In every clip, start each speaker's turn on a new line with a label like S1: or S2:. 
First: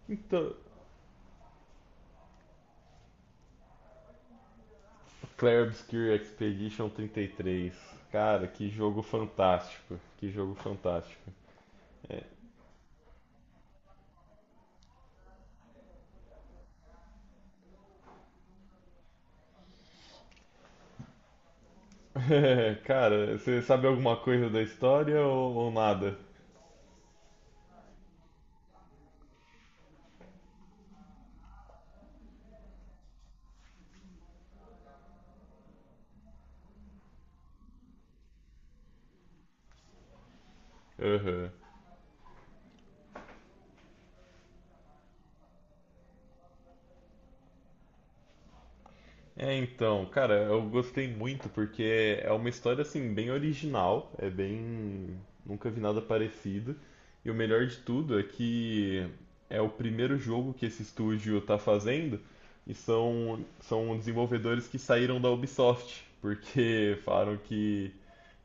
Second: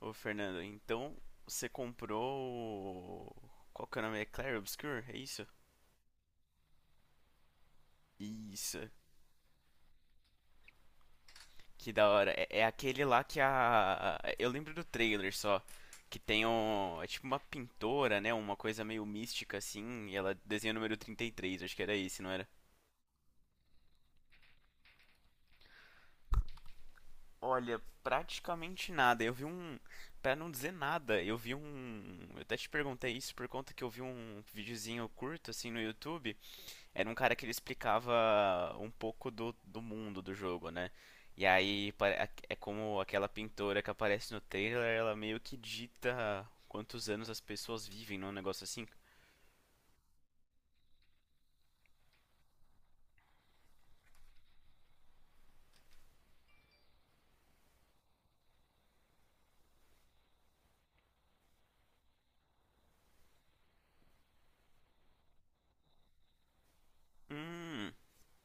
S1: Ô,
S2: Então,
S1: Fernando, então você comprou. Qual que é o nome? É Clair Obscur? É isso?
S2: Clair Obscure Expedition 33. Cara, que
S1: Isso.
S2: jogo fantástico. Que jogo fantástico.
S1: Que da hora. É aquele lá que a. Eu lembro do trailer só. Que tem um. É tipo uma pintora, né? Uma coisa meio mística assim. E ela desenha o número trinta e três. Acho que era esse, não era?
S2: É. Cara, você sabe alguma coisa da história ou nada?
S1: Olha, praticamente nada. Eu vi um. Pra não dizer nada, eu vi um. Eu até te perguntei isso por conta que eu vi um videozinho curto assim no YouTube. Era um cara que ele explicava um pouco do mundo do jogo, né? E
S2: Aham.
S1: aí pare- É como aquela pintora que aparece no trailer, ela meio que dita quantos anos as pessoas vivem, não? Um negócio assim.
S2: É, então, cara, eu gostei muito porque é uma história assim bem original, nunca vi nada parecido. E o melhor de tudo é que é o primeiro jogo que esse estúdio tá fazendo e são desenvolvedores que saíram da Ubisoft, porque falaram que
S1: Hum,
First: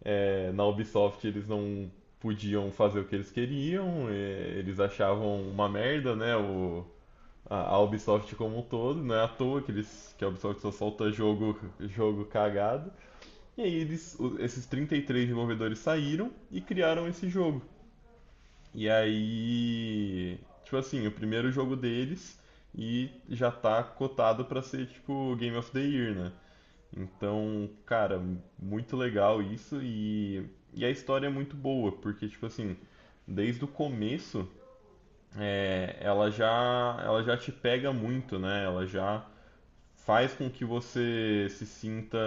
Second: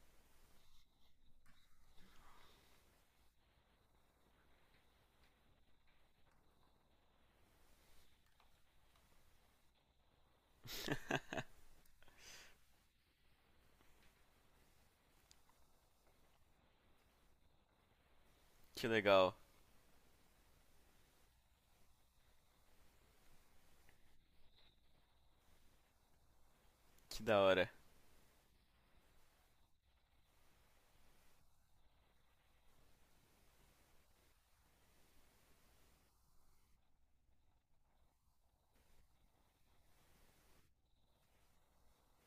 S2: na Ubisoft eles não podiam fazer o que eles queriam, eles achavam uma merda, né, o a Ubisoft como um todo, não é à toa que a Ubisoft só solta jogo cagado. E aí esses 33 desenvolvedores saíram e criaram esse jogo.
S1: que
S2: E
S1: legal,
S2: aí, tipo assim, o primeiro jogo deles e já tá cotado pra ser tipo Game of the Year, né?
S1: que da hora.
S2: Então, cara, muito legal isso e a história é muito boa, porque tipo assim, desde o começo, ela já te pega muito, né? Ela já faz com que você se sinta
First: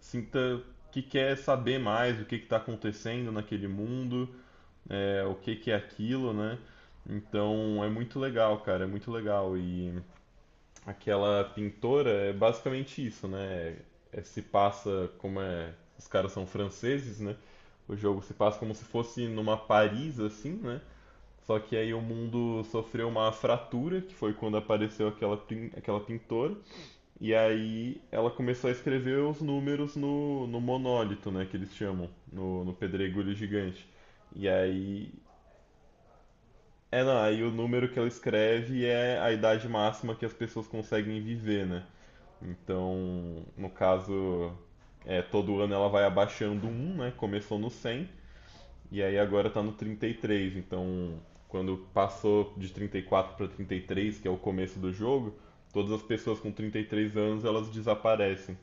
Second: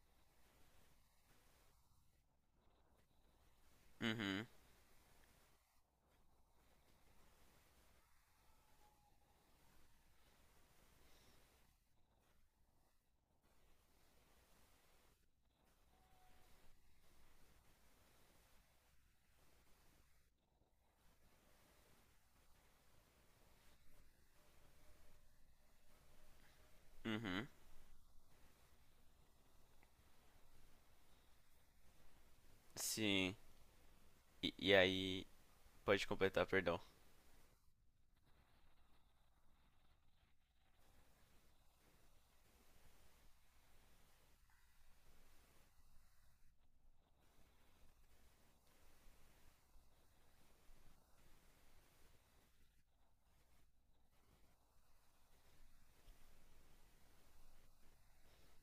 S2: sinta que quer saber mais o que está acontecendo naquele mundo,
S1: Uhum,
S2: o que, que é aquilo, né? Então é muito legal, cara, é muito legal. E aquela pintora é basicamente isso, né? É, se passa como é. Os caras são franceses, né? O jogo se passa como se fosse numa Paris, assim, né? Só que aí o mundo sofreu uma fratura, que foi quando apareceu aquela pintora. E
S1: uhum,
S2: aí ela começou a escrever os números no monólito, né, que eles chamam, no pedregulho
S1: sim.
S2: gigante. E
S1: E, e
S2: aí,
S1: aí, Pode completar, perdão.
S2: não, aí o número que ela escreve é a idade máxima que as pessoas conseguem viver, né? Então, no caso, todo ano ela vai abaixando um, né? Começou no 100 e aí agora tá no 33. Então, quando passou de 34 para 33, que é o começo do jogo, todas as pessoas com 33 anos elas desaparecem.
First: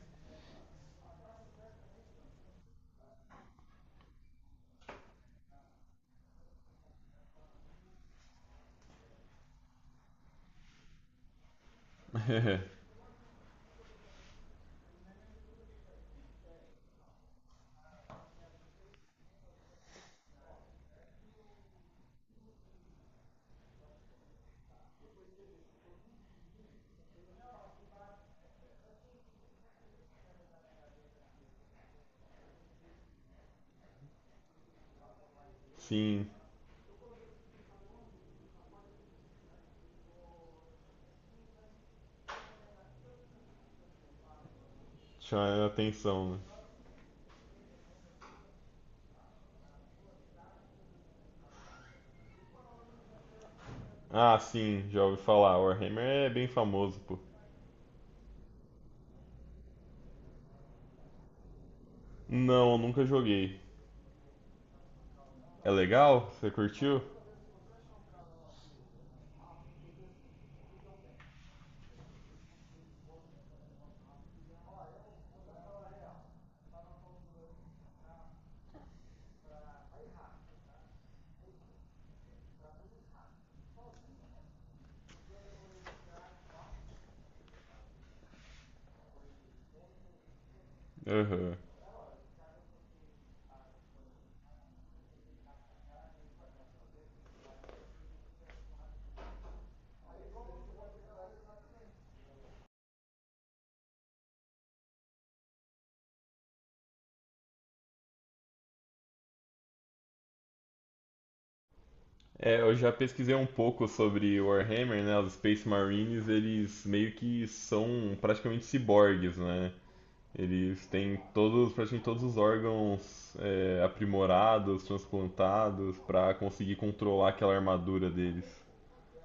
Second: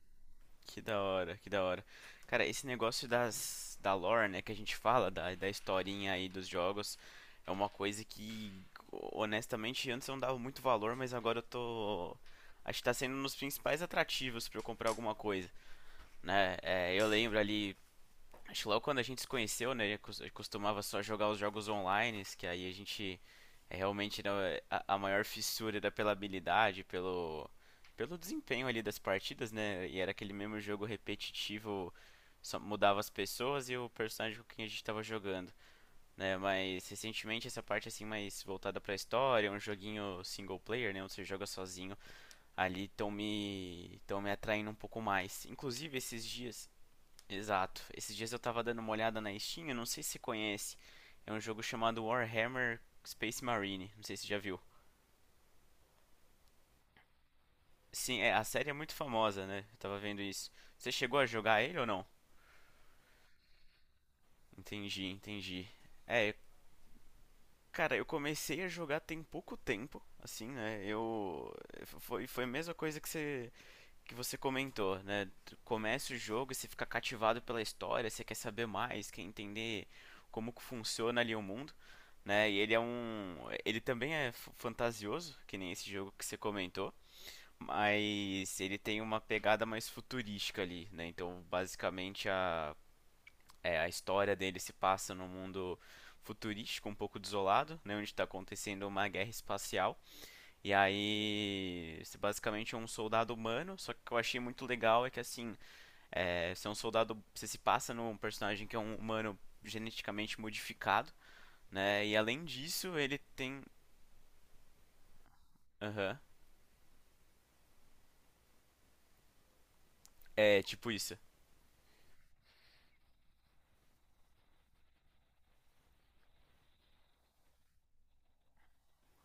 S1: Que da hora, que da hora. Cara, esse negócio da lore, né, que a gente fala, da historinha aí dos jogos, é uma coisa que, honestamente, antes eu não dava muito valor, mas agora eu tô. Acho que tá sendo um dos principais atrativos pra eu comprar alguma coisa, né? É, eu lembro ali, acho que logo quando a gente se conheceu, né, eu costumava só jogar os jogos online, que aí a gente é realmente né, a maior fissura era pela habilidade, pelo, pelo desempenho ali das partidas, né? E era aquele mesmo jogo repetitivo, só mudava as pessoas e o personagem com quem a gente estava jogando,
S2: Sim,
S1: né? Mas recentemente essa parte assim mais voltada para a história, um joguinho single player, né, onde você joga sozinho, ali estão me tão me atraindo um pouco mais.
S2: chama
S1: Inclusive esses
S2: atenção, né?
S1: dias. Exato. Esses dias eu tava dando uma olhada na Steam, eu não sei se você conhece. É um jogo chamado Warhammer Space Marine, não sei se você
S2: Ah,
S1: já viu.
S2: sim, já ouvi falar. Warhammer é bem famoso, pô.
S1: Sim, é, a série é muito famosa, né? Eu tava vendo isso. Você chegou a jogar ele ou não?
S2: Não, nunca joguei.
S1: Entendi, entendi.
S2: É legal?
S1: É,
S2: Você curtiu?
S1: cara, eu comecei a jogar tem pouco tempo, assim, né? Eu foi a mesma coisa que você comentou, né? Começa o jogo e você fica cativado pela história, você quer saber mais, quer entender como que funciona ali o mundo, né? E ele é um, ele também é fantasioso, que nem esse jogo que você comentou, mas ele tem uma pegada mais futurística ali, né? Então,
S2: Aham.
S1: basicamente a É, a história dele se passa num mundo futurístico, um pouco desolado, né, onde está acontecendo uma guerra espacial e aí, esse basicamente é um soldado humano, só que o que eu achei muito legal é que assim, é, você é um soldado, você se passa num personagem que é um humano geneticamente modificado, né? E além
S2: É, eu já
S1: disso, ele
S2: pesquisei um
S1: tem,
S2: pouco sobre Warhammer, né? Os Space
S1: aham,
S2: Marines, eles meio que são praticamente ciborgues, né?
S1: é
S2: Eles
S1: tipo isso.
S2: têm todos, praticamente todos os órgãos aprimorados, transplantados, pra conseguir controlar aquela armadura deles.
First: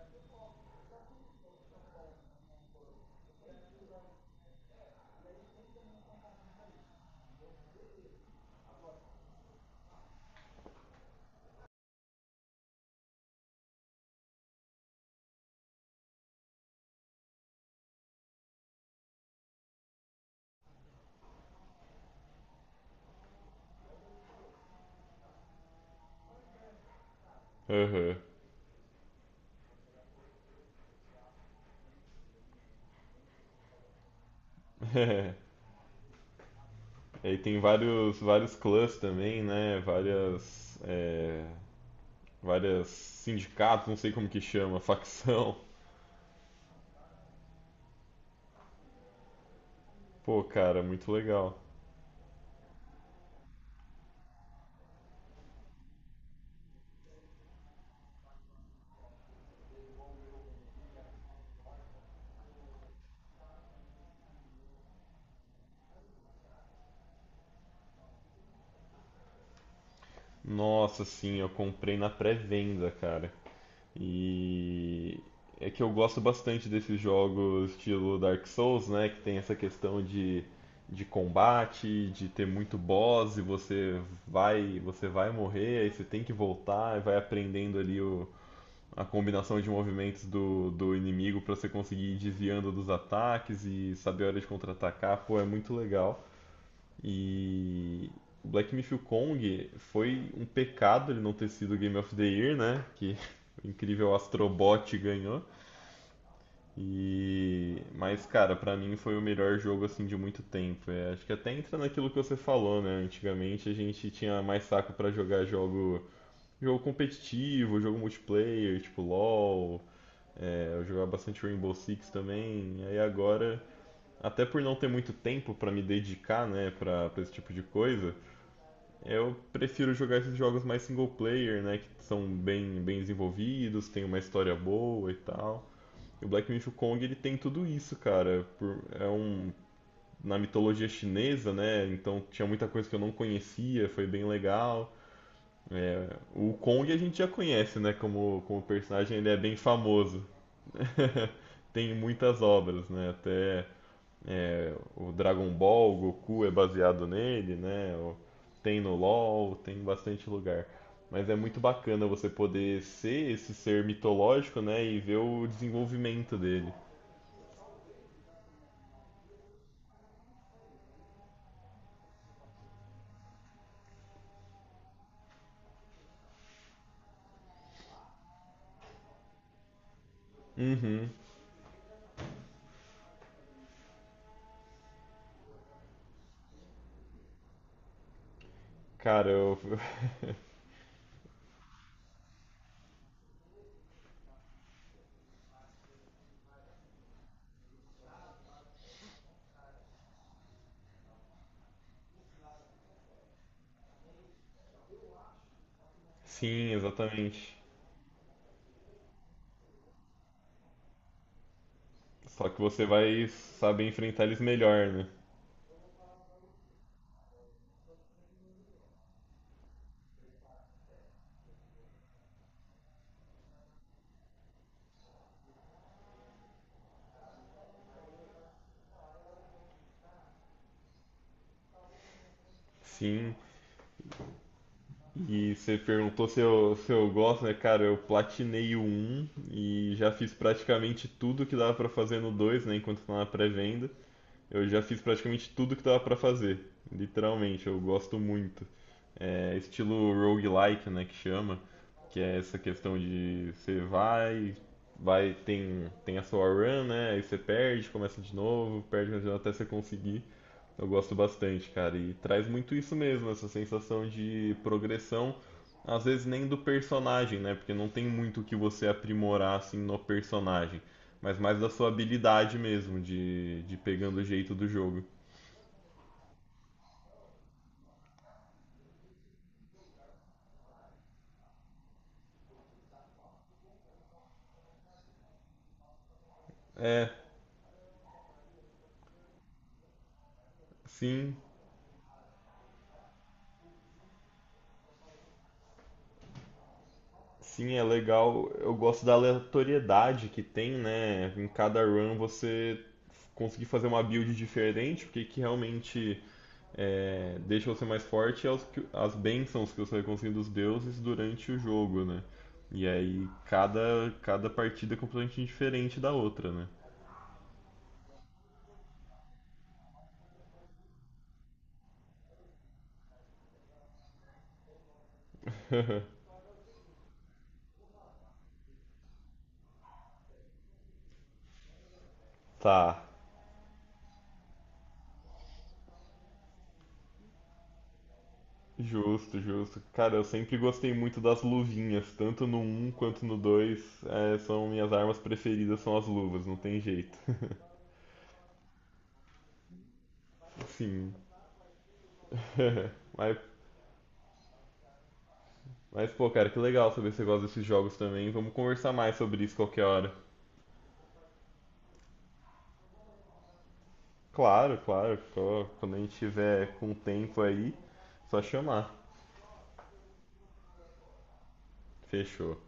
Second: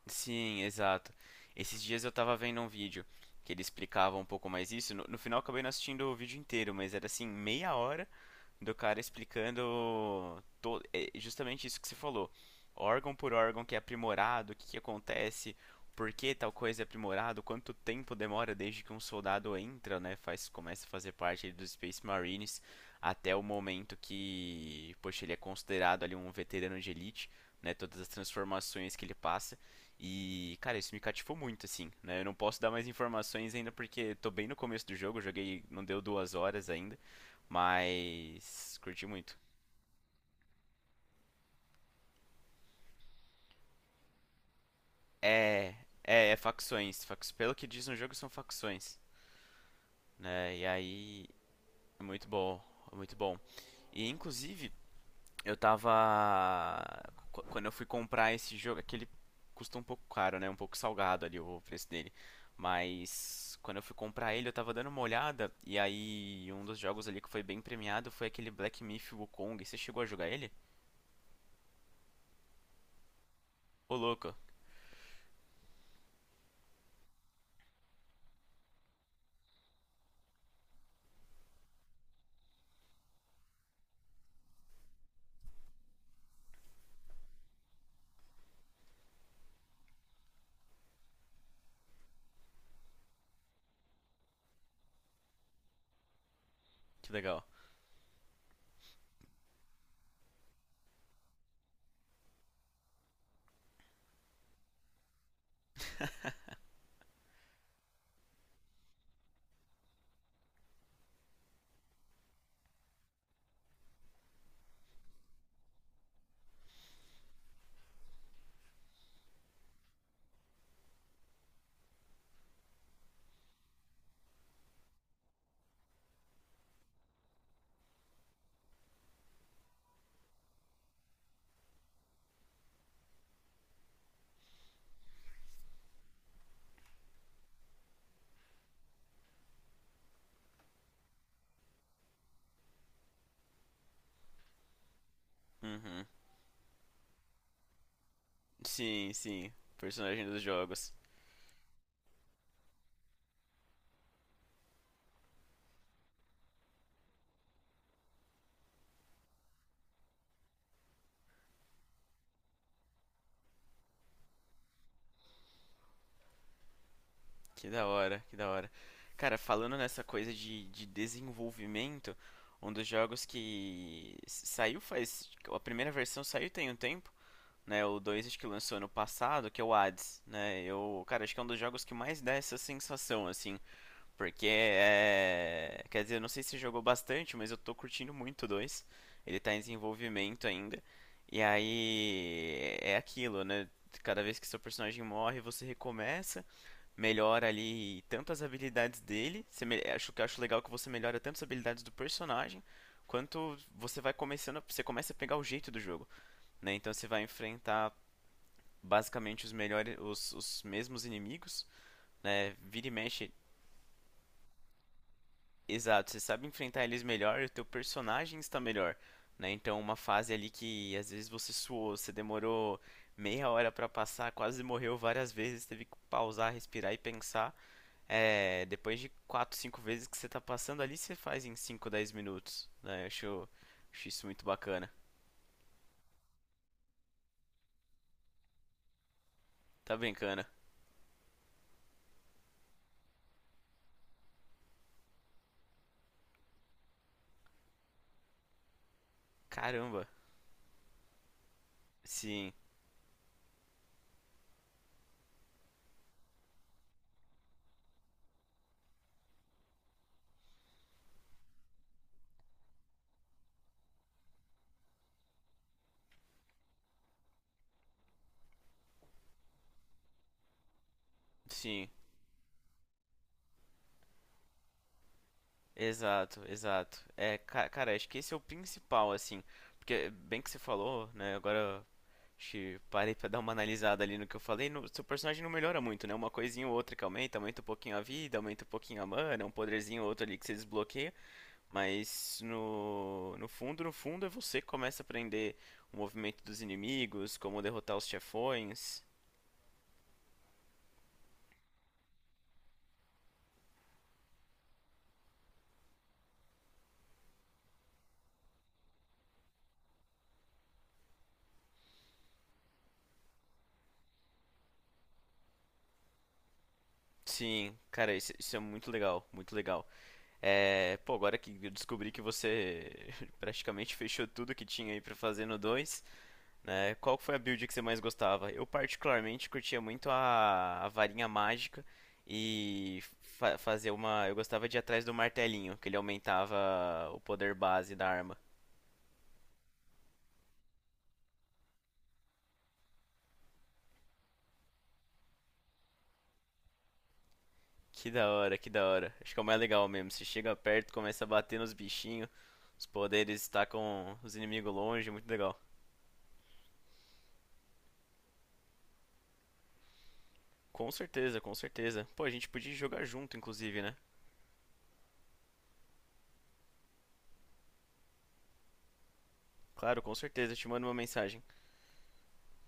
S1: Sim, exato. Esses dias eu tava vendo um vídeo que ele explicava um pouco mais isso. No final eu acabei não assistindo o vídeo inteiro, mas era assim, meia hora do cara explicando. É justamente isso que você falou. Órgão por órgão que é aprimorado, o que que acontece, por que tal coisa é aprimorado, quanto tempo demora desde que um soldado entra, né, faz, começa a fazer parte ali dos Space Marines, até o momento que, poxa, ele é considerado ali um veterano de elite, né, todas as
S2: Aham.
S1: transformações que ele passa. E, cara, isso me cativou muito, assim, né? Eu não posso dar mais informações ainda porque tô bem no começo do jogo, eu joguei, não deu duas horas ainda,
S2: Aí tem vários
S1: mas
S2: clãs
S1: curti muito.
S2: também, né? Várias sindicatos, não sei como que chama, facção.
S1: É, é facções, pelo que diz no jogo são facções,
S2: Pô,
S1: né? E
S2: cara, muito
S1: aí
S2: legal.
S1: é muito bom, é muito bom. E inclusive, Eu tava. Quando eu fui comprar esse jogo, aquele custa um pouco caro, né? Um pouco salgado ali o preço dele. Mas quando eu fui comprar ele, eu tava dando uma olhada. E aí, um dos jogos ali que foi bem premiado foi aquele Black Myth Wukong. Você chegou a jogar ele?
S2: Nossa, sim, eu comprei na pré-venda, cara.
S1: Ô, louco,
S2: E é que eu gosto bastante desses jogos estilo Dark Souls, né? Que tem essa questão de combate, de ter muito boss e você vai morrer, aí você tem que voltar e vai aprendendo ali a combinação de movimentos do inimigo pra você conseguir ir desviando dos ataques e saber a hora de contra-atacar, pô, é muito legal.
S1: que legal.
S2: E o Black Myth Kong foi um pecado ele não ter sido Game of the Year, né? Que o incrível Astrobot ganhou. Mas, cara, pra mim foi o melhor jogo assim de muito tempo. É, acho que até entra naquilo que você falou, né? Antigamente a gente tinha mais saco pra jogar jogo competitivo, jogo multiplayer, tipo LoL, eu jogava bastante Rainbow Six também, aí agora, até por não ter muito tempo pra me dedicar, né, pra esse tipo de coisa, eu prefiro jogar esses jogos mais single player, né, que são bem, bem desenvolvidos, tem uma história boa e tal. E o Black Myth Kong, ele tem tudo isso, cara. É um na mitologia chinesa, né? Então tinha muita coisa que eu não conhecia, foi bem legal.
S1: Uhum.
S2: É, o Kong a gente já conhece, né? Como
S1: Sim,
S2: personagem, ele é
S1: sim.
S2: bem famoso.
S1: Personagem dos jogos.
S2: Tem muitas obras, né? Até o Dragon Ball, o Goku é baseado nele, né? Tem no LoL, tem em bastante lugar. Mas é muito bacana você poder ser esse ser mitológico, né? E ver o desenvolvimento dele.
S1: Que da hora, que da hora. Cara, falando nessa coisa de desenvolvimento, um dos jogos que saiu faz. A primeira versão saiu tem um tempo. Né, o 2 que lançou ano passado, que é o Hades, né? Eu,
S2: Uhum.
S1: cara, acho que é um dos jogos que mais dá essa sensação, assim, porque é, quer dizer, eu não sei se jogou bastante, mas eu tô curtindo muito o 2.
S2: Cara,
S1: Ele tá
S2: eu...
S1: em desenvolvimento ainda. E aí é aquilo, né? Cada vez que seu personagem morre, você recomeça, melhora ali tanto as habilidades dele. Acho que acho legal que você melhora tanto as habilidades do personagem, quanto você vai começando, você começa a pegar o jeito do jogo,
S2: Sim,
S1: né? Então você vai
S2: exatamente.
S1: enfrentar basicamente os melhores, os mesmos inimigos,
S2: Só
S1: né?
S2: que você
S1: Vira e
S2: vai
S1: mexe,
S2: saber enfrentar eles melhor, né?
S1: exato, você sabe enfrentar eles melhor e o teu personagem está melhor, né? Então uma fase ali que às vezes você suou, você demorou meia hora pra passar, quase morreu várias vezes, teve que pausar, respirar e pensar. É, depois de 4 5 vezes que você tá passando ali, você faz em 5 10 minutos, né? Eu
S2: Sim.
S1: acho, acho isso muito bacana.
S2: E você perguntou se eu gosto, né? Cara, eu platinei o 1 e
S1: Tá
S2: já fiz
S1: brincando?
S2: praticamente tudo que dava pra fazer no dois, né? Enquanto tá na pré-venda. Eu já fiz praticamente tudo que dava pra fazer. Literalmente, eu gosto muito. É
S1: Caramba.
S2: estilo roguelike, né? Que chama. Que é
S1: Sim,
S2: essa questão de você tem a sua run, né? Aí você perde, começa de novo, perde até você conseguir. Eu gosto bastante, cara, e traz muito isso mesmo, essa sensação de progressão, às vezes nem do personagem, né? Porque não tem muito o que você aprimorar assim no personagem, mas mais da sua
S1: sim.
S2: habilidade mesmo, de pegando o jeito do jogo.
S1: Exato, exato. É, cara, acho que esse é o principal, assim. Porque, bem que você falou, né? Agora acho que parei pra dar uma analisada ali no que eu falei. No, seu personagem não melhora muito, né? Uma coisinha ou outra que
S2: É,
S1: aumenta, aumenta um pouquinho a vida, aumenta um pouquinho a mana, um poderzinho ou outro ali que você desbloqueia.
S2: sim,
S1: Mas no fundo, no fundo, é você que começa a aprender o movimento dos inimigos, como
S2: sim, é
S1: derrotar os
S2: legal. Eu
S1: chefões.
S2: gosto da aleatoriedade que tem, né? Em cada run você conseguir fazer uma build diferente, porque que realmente deixa você mais forte as bênçãos que você vai conseguindo dos deuses durante o jogo, né? E aí cada partida é completamente diferente da outra, né?
S1: Sim, cara, isso é muito legal, muito legal. É, pô, agora que eu descobri que você praticamente fechou tudo que tinha aí pra fazer no 2, né? Qual foi a build que você mais gostava? Eu particularmente curtia muito a varinha mágica
S2: Tá.
S1: e fazer uma, eu gostava de ir atrás do martelinho, que ele aumentava o poder base da arma.
S2: Justo, justo. Cara, eu sempre gostei muito das luvinhas, tanto no um quanto no 2. São minhas armas preferidas, são as luvas, não tem jeito.
S1: Que da hora, que da hora. Acho que é o mais legal mesmo. Você chega perto,
S2: Sim.
S1: começa a bater nos bichinhos, os
S2: Mas,
S1: poderes estacam os inimigos longe, muito legal.
S2: mas, pô, cara, que legal saber que você gosta desses jogos também. Vamos conversar mais sobre isso qualquer hora.
S1: Com certeza, com certeza. Pô, a gente podia jogar junto, inclusive, né?
S2: Claro, claro. Quando a gente tiver com tempo aí, só chamar.
S1: Claro, com certeza, eu te mando uma mensagem.
S2: Fechou.